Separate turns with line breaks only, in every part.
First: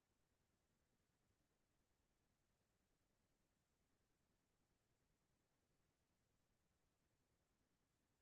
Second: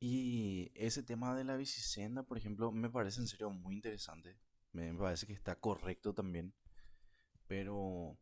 Y ese tema de la bicisenda, por ejemplo, me parece en serio muy interesante. Me parece que está correcto también, pero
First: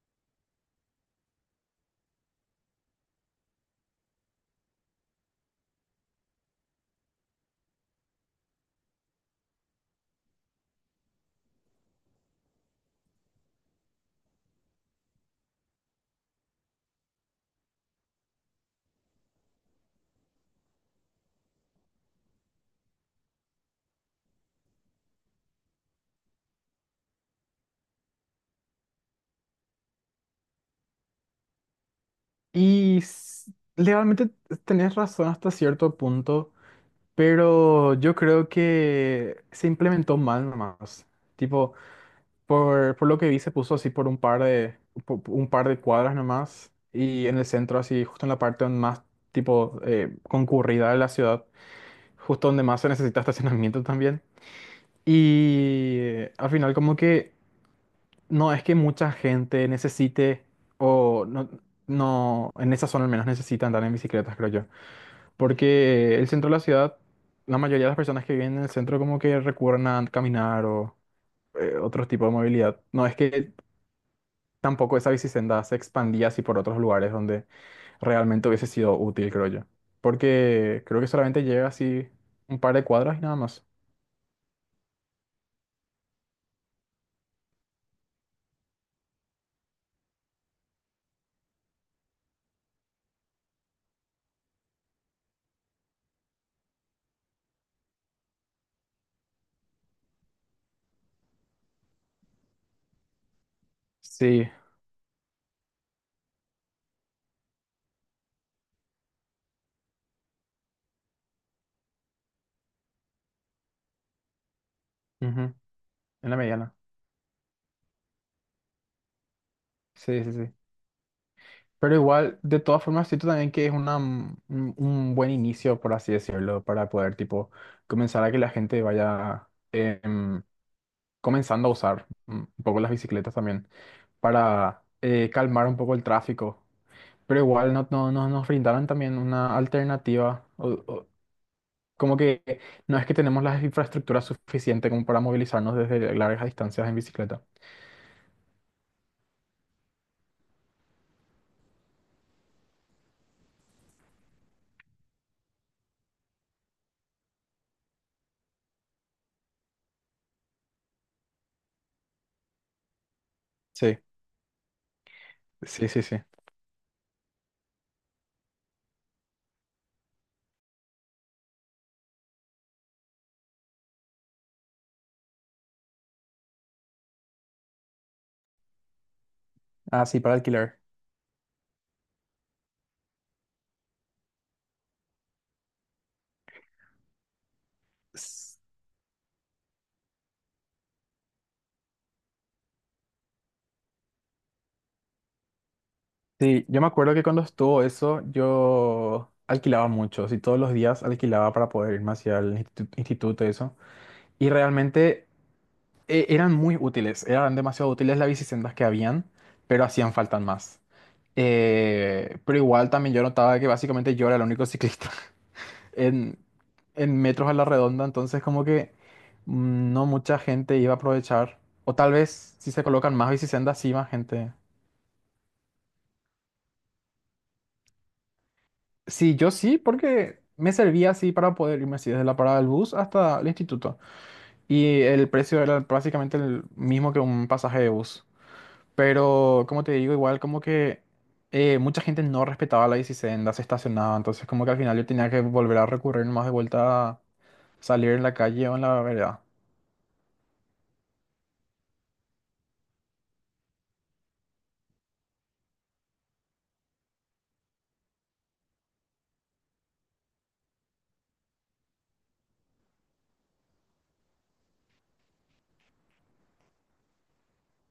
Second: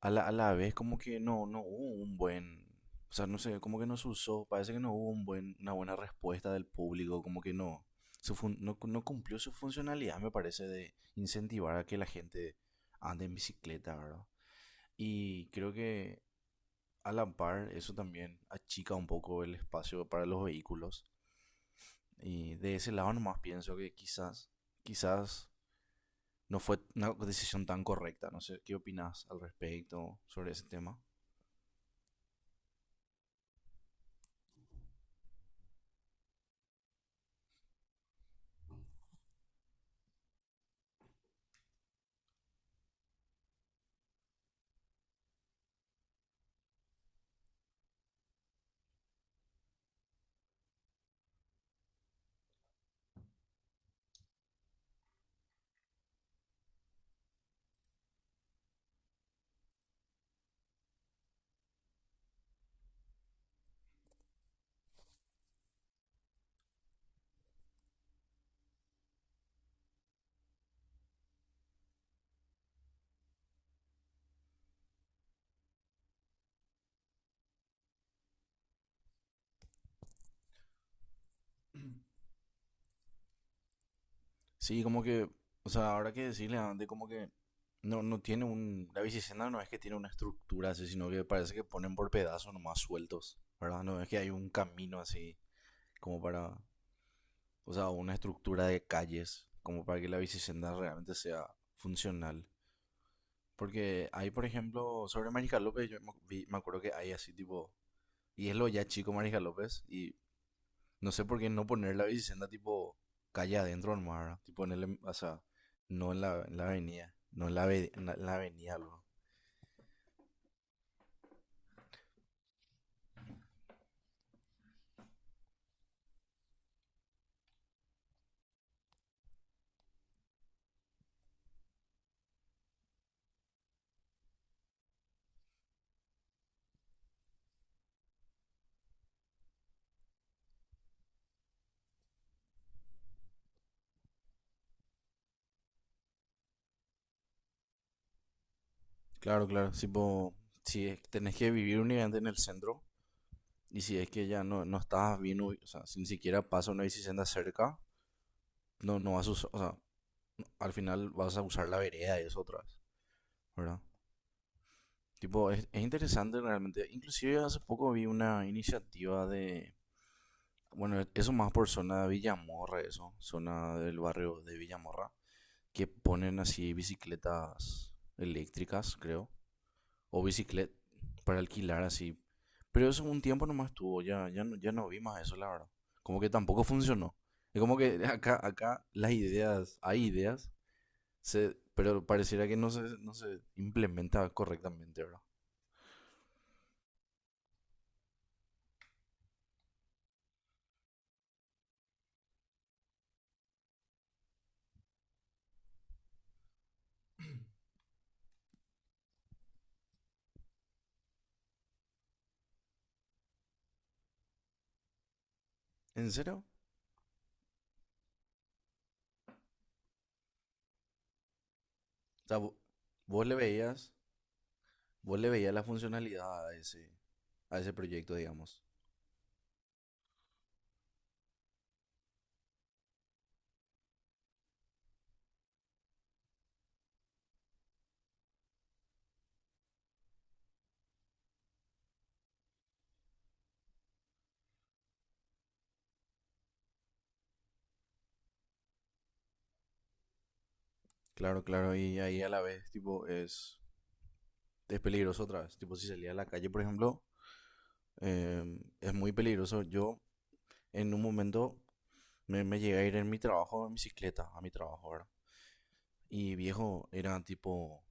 a la vez como que no hubo un buen, o sea, no sé, como que no se usó, parece que no hubo un buen, una buena respuesta del público, como que no, no cumplió su funcionalidad, me parece, de incentivar a que la gente ande en bicicleta, ¿verdad? Y creo que a la par eso también achica un poco el espacio para los vehículos. Y de ese lado nomás pienso que quizás, quizás no fue una decisión tan correcta. No sé, ¿qué opinas al respecto sobre ese tema?
Y legalmente tenés razón hasta cierto punto, pero yo creo que se implementó mal nomás. Tipo, por lo que vi, se puso así por un par de, un par de cuadras nomás y en el centro, así justo en la parte donde más tipo concurrida de la ciudad, justo donde más se necesita estacionamiento también. Y al final como que no es que mucha gente necesite o no, no en esa zona al menos necesita andar en bicicletas, creo yo. Porque el centro de la ciudad, la mayoría de las personas que viven en el centro como que recurren a caminar o otro tipo de movilidad. No es que tampoco esa bicisenda se expandía así por otros lugares donde realmente hubiese sido útil, creo yo. Porque creo que solamente llega así un par de cuadras y nada más.
Sí, como que, o sea, ahora que decirle antes, como que no, no tiene un. La bicicenda no es que tiene una estructura así, sino que parece que ponen por pedazos nomás sueltos, ¿verdad? No es que hay un camino así, como para. O sea, una estructura de calles, como para que la bicicenda realmente sea funcional. Porque hay, por
Sí,
ejemplo, sobre Mariscal López, yo me acuerdo que hay así, tipo, y es lo ya chico Marija López. Y no sé por qué no poner la bicicenda tipo calle adentro nomás, ¿verdad? Tipo en el, o sea,
ujú,
no en
en la
la
mediana.
avenida. No en la, en la avenida, luego.
Sí, sí, sí. Pero igual, de todas formas, siento también que es una, un buen inicio, por así decirlo, para poder, tipo, comenzar a que la gente vaya comenzando a usar un poco las bicicletas también para calmar un poco el tráfico. Pero igual no nos brindaron también una alternativa. Como que no es que tenemos las infraestructuras suficientes como para movilizarnos desde largas distancias en bicicleta.
Claro, claro. Tipo, si tenés que vivir únicamente en el centro y si es que ya no estás bien, o sea, si ni siquiera pasa una bicicenda cerca, no vas a usar, o sea, al final vas a usar la vereda y eso otra vez, ¿verdad?
Sí,
Tipo, es
sí, sí, sí.
interesante realmente. Inclusive hace poco vi una iniciativa de bueno, eso más por zona de Villamorra, eso, zona del barrio de Villamorra, que ponen así bicicletas eléctricas, creo,
Ah, sí,
o
para
bicicleta
alquilar.
para alquilar así. Pero eso un tiempo nomás estuvo, ya no vi más eso, la verdad. Como que tampoco funcionó. Es como que acá,
S-
acá las ideas, hay ideas, se, pero pareciera que no se implementa correctamente, ¿verdad?
Sí, yo me acuerdo que cuando estuvo eso, yo alquilaba mucho, y todos los días alquilaba para poder irme hacia el instituto y eso. Y realmente eran muy útiles, eran demasiado útiles las bicisendas que habían, pero hacían falta más. Pero igual también yo notaba que básicamente yo era el único ciclista
¿En
en,
serio?
en metros a la redonda, entonces como que no mucha gente iba a aprovechar. O tal
O sea,
vez si se colocan
vos
más
le
bicisendas,
veías,
sí, más gente.
vos le veías la funcionalidad a ese proyecto, digamos.
Sí, yo sí, porque me servía así para poder irme así desde la parada del bus hasta el instituto. Y el precio era básicamente el mismo que un pasaje de bus. Pero, como te digo, igual como que mucha gente no respetaba la bicisendas, se estacionaba, entonces como que al final yo tenía que volver a recurrir más de vuelta a salir en la calle o en la vereda.
Claro, claro, y ahí a la vez, tipo, es peligroso otra vez. Tipo, si salía a la calle, por ejemplo, es muy peligroso. Yo, en un momento, me llegué a ir en mi trabajo, en bicicleta, a mi trabajo, ¿verdad? Y viejo, era tipo,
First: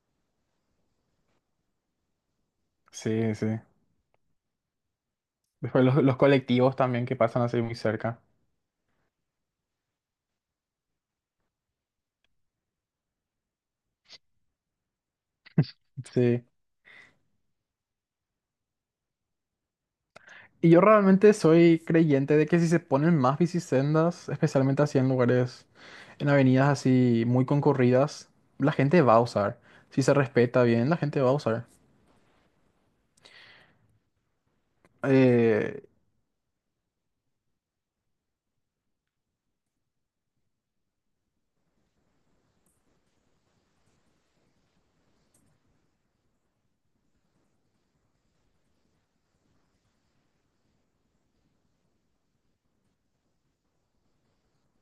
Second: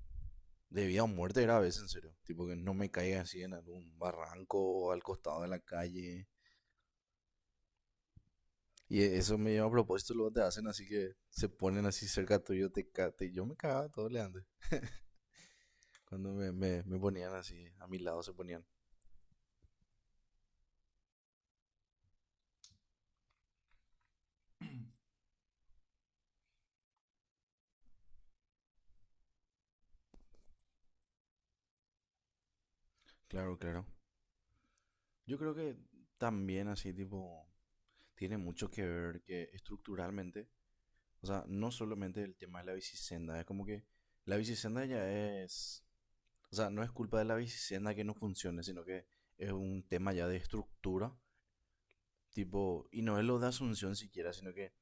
de vida o muerte era a veces, en serio. Tipo, que no me caiga
Sí,
así
sí.
en algún barranco o al costado de la
Después los
calle.
colectivos también que pasan así muy cerca.
Y eso me lleva a propósito, luego te hacen así que se ponen así cerca tuyo, te, yo me cagaba todo le antes. Cuando
Sí.
me ponían así, a mi lado se ponían.
Y yo realmente soy creyente de que si se ponen más bicisendas, especialmente así en lugares, en avenidas así muy concurridas, la gente va a usar. Si se respeta bien, la gente va a usar.
Claro, claro. Yo creo que
Eh,
también así tipo tiene mucho que ver que estructuralmente, o sea, no solamente el tema de la bicisenda, es como que la bicisenda ya es, o sea, no es culpa de la bicisenda que no funcione, sino que es un tema ya de estructura, tipo, y no es lo de Asunción siquiera, sino que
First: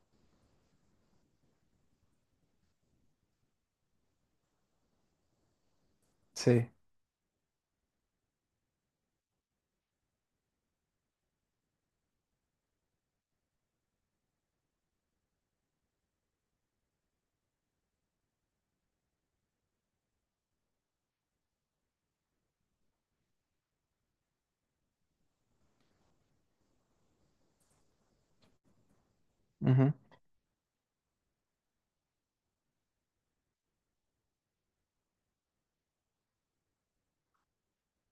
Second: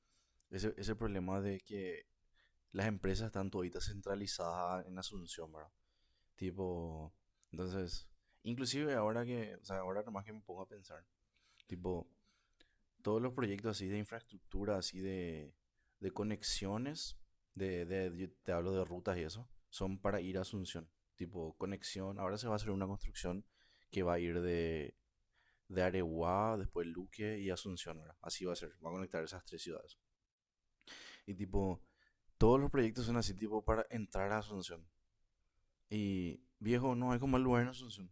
ese problema de que las empresas están toditas centralizadas en Asunción, ¿verdad?
sí.
Tipo, entonces, inclusive ahora que, o sea, ahora nomás que me pongo a pensar, tipo, todos los proyectos así de infraestructura, así de conexiones, de, yo te hablo de rutas y eso, son para ir a Asunción. Tipo, conexión, ahora se va a hacer una construcción que va a ir de Areguá, después Luque y Asunción, ¿verdad? Así va a ser, va a conectar esas tres
Ujú.
ciudades. Y tipo, todos los proyectos son así, tipo, para entrar a Asunción. Y viejo, no hay como el lugar en Asunción.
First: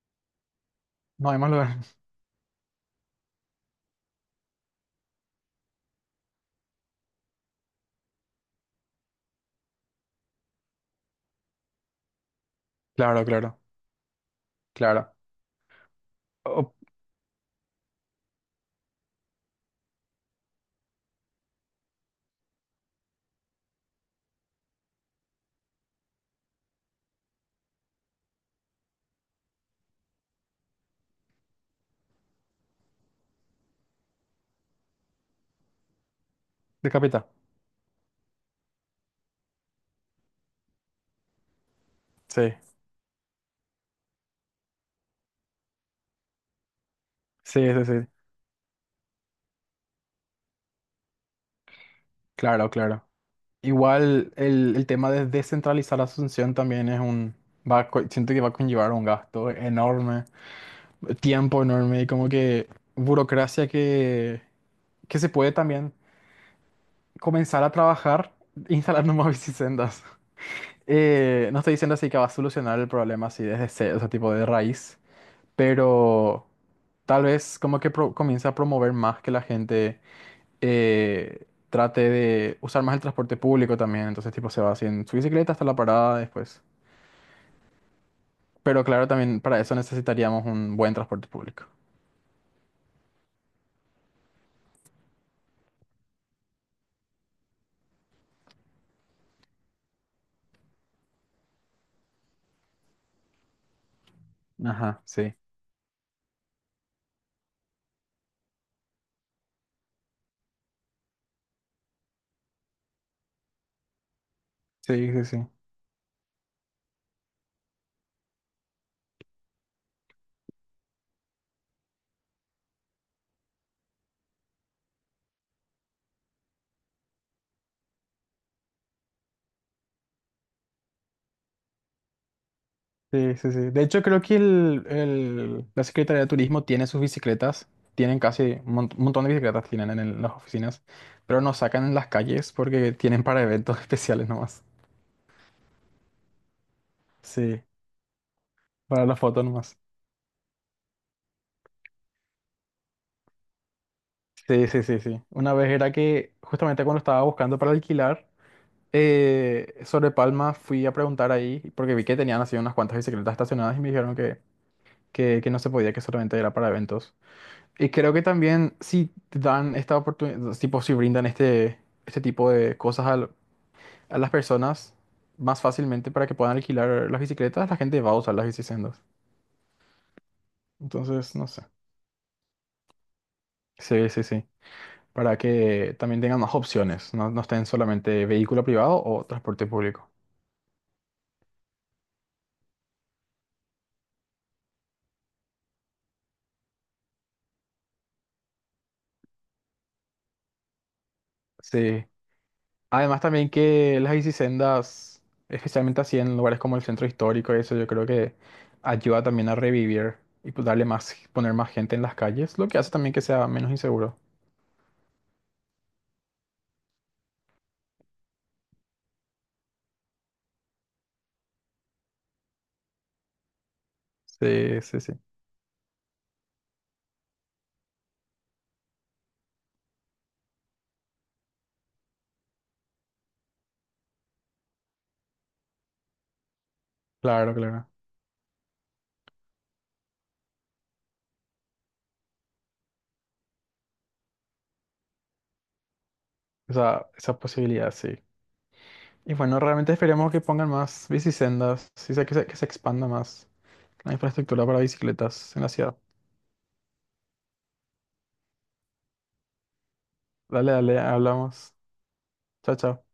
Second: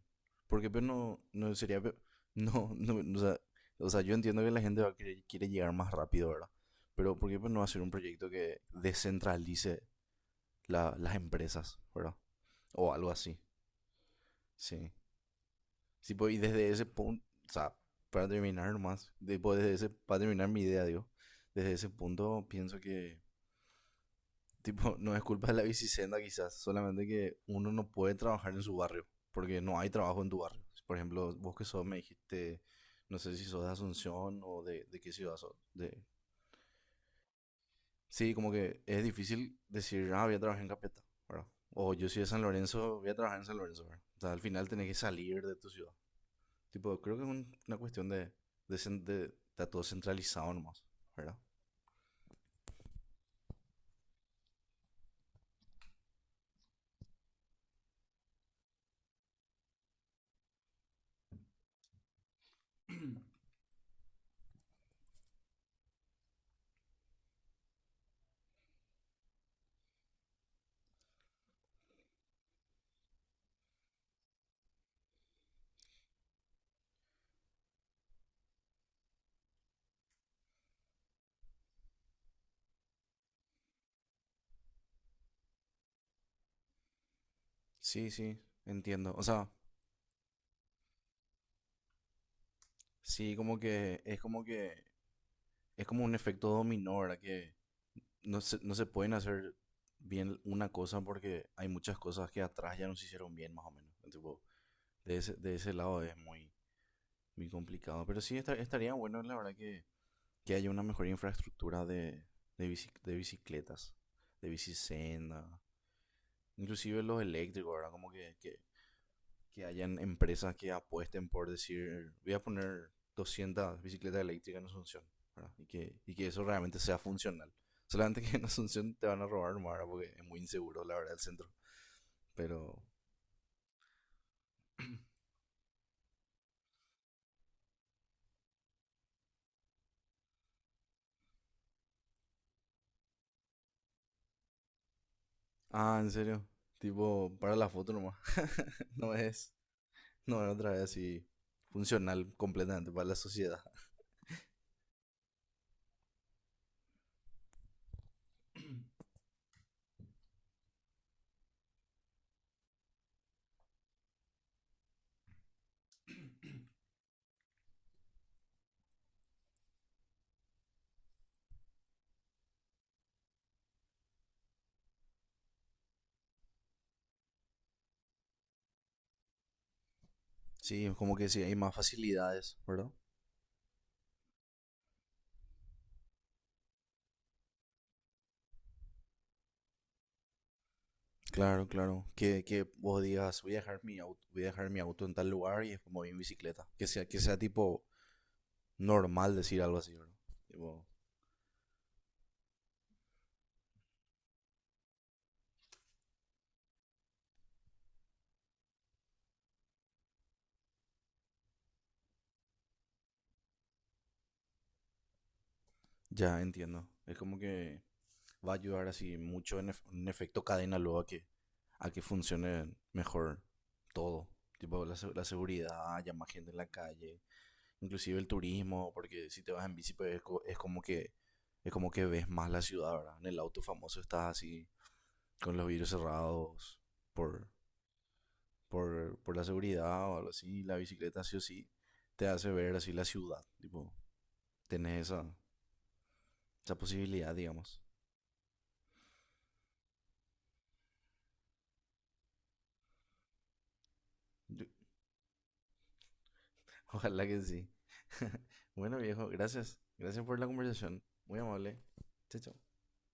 Porque pero no,
No hay más
no
lugar.
sería... No, no, o sea, yo entiendo que la gente va a quiere llegar más rápido, ¿verdad? Pero ¿por qué pues, no hacer un proyecto que descentralice las empresas, ¿verdad? O algo
Claro,
así,
claro,
sí.
claro.
Sí, pues, y desde
Oh,
ese punto, o sea, para terminar nomás, pues, desde ese, para terminar mi idea, digo, desde ese punto pienso que tipo, no es culpa de la bicicenda quizás, solamente que uno no puede trabajar en su barrio, porque no hay trabajo en tu barrio. Por ejemplo, vos que sos, me dijiste, no sé si sos de Asunción o de qué ciudad sos. De...
decapita.
Sí, como que es difícil decir, ah, voy a trabajar en Capeta, ¿verdad? O yo soy de San
Sí,
Lorenzo, voy a trabajar en San Lorenzo, ¿verdad? O sea, al final tenés que salir de tu ciudad. Tipo, creo que es
sí,
una
sí, sí.
cuestión de, está todo centralizado nomás, ¿verdad?
Claro, claro. Igual el tema de descentralizar Asunción también es un... Va, siento que va a conllevar un gasto enorme, tiempo enorme y como que burocracia que se puede también comenzar a trabajar instalando más bicisendas. No estoy diciendo así que va a solucionar el problema así desde cero, ese tipo de raíz, pero tal vez como que comienza a promover más que la gente trate de usar más el transporte público también. Entonces, tipo, se va así en su bicicleta hasta la parada después.
Sí, sí,
Pero claro,
entiendo. O
también
sea,
para eso necesitaríamos un buen transporte público.
sí, como que es como que es como un efecto dominó, ¿verdad? Que no se pueden hacer bien una cosa porque hay muchas cosas que atrás ya no se hicieron bien, más o menos. Tipo,
Ajá, sí.
de ese lado es muy, muy complicado. Pero sí estaría bueno, la verdad, que haya una mejor infraestructura de, de bicicletas, de
Sí, sí,
bicicenda,
sí.
inclusive los eléctricos, ¿verdad? Como que, que hayan empresas que apuesten por decir, voy a poner 200 bicicletas eléctricas en Asunción, ¿verdad? Y que eso realmente sea funcional. Solamente que en Asunción te van a robar nomás, ¿verdad? Porque es muy inseguro, la verdad, el centro. Pero,
Sí, sí, sí. De hecho, creo que la Secretaría de Turismo tiene sus bicicletas. Tienen casi un un montón de bicicletas tienen en las oficinas, pero no sacan en las calles porque tienen para eventos especiales nomás.
ah, en serio, tipo, para
Sí,
la foto nomás.
para
No
las fotos
es,
nomás.
no es otra vez así funcional completamente para la sociedad.
Sí, sí, sí, sí. Una vez era que justamente cuando estaba buscando para alquilar, sobre Palma fui a preguntar ahí porque vi que tenían así unas cuantas bicicletas estacionadas y me dijeron que, que no se podía, que solamente era para eventos. Y creo que también si dan esta oportunidad, tipo si brindan este, este tipo de cosas a las personas más fácilmente para que puedan alquilar las bicicletas, la gente va a usar las bicisendas.
Sí, como que
Entonces,
sí,
no
hay
sé.
más facilidades, ¿verdad?
Sí, sí, sí. Para que también tengan más opciones, no estén solamente vehículo privado o transporte público.
Claro, claro. Que vos digas, voy a dejar mi auto, voy a dejar mi auto en tal lugar y después me voy en bicicleta. Que sea tipo normal decir algo así, ¿verdad? Tipo,
Sí. Además también que las bicisendas, especialmente así en lugares como el centro histórico, eso yo creo que ayuda también a revivir y pues darle más, poner más gente en las calles, lo que hace también que sea menos inseguro.
ya entiendo. Es como que va a ayudar así mucho en, en efecto cadena luego a que funcione mejor todo.
Sí,
Tipo la,
sí, sí.
la seguridad, ya más gente en la calle, inclusive el turismo, porque si te vas en bici pues, es, es como que ves más la ciudad, ¿verdad? En el auto famoso estás así con los vidrios cerrados por,
Claro, claro.
por la seguridad o algo así, la bicicleta sí o sí te hace ver así la ciudad, tipo, tenés esa, esa
Esa,
posibilidad,
esa
digamos.
posibilidad, sí. Y bueno, realmente esperemos que pongan más bicisendas, sí, que se expanda más la
Yo-
infraestructura para bicicletas en la ciudad.
ojalá que sí. Bueno, viejo, gracias. Gracias por la
Dale, dale,
conversación. Muy
hablamos.
amable. Chao, chao.
Chao, chao.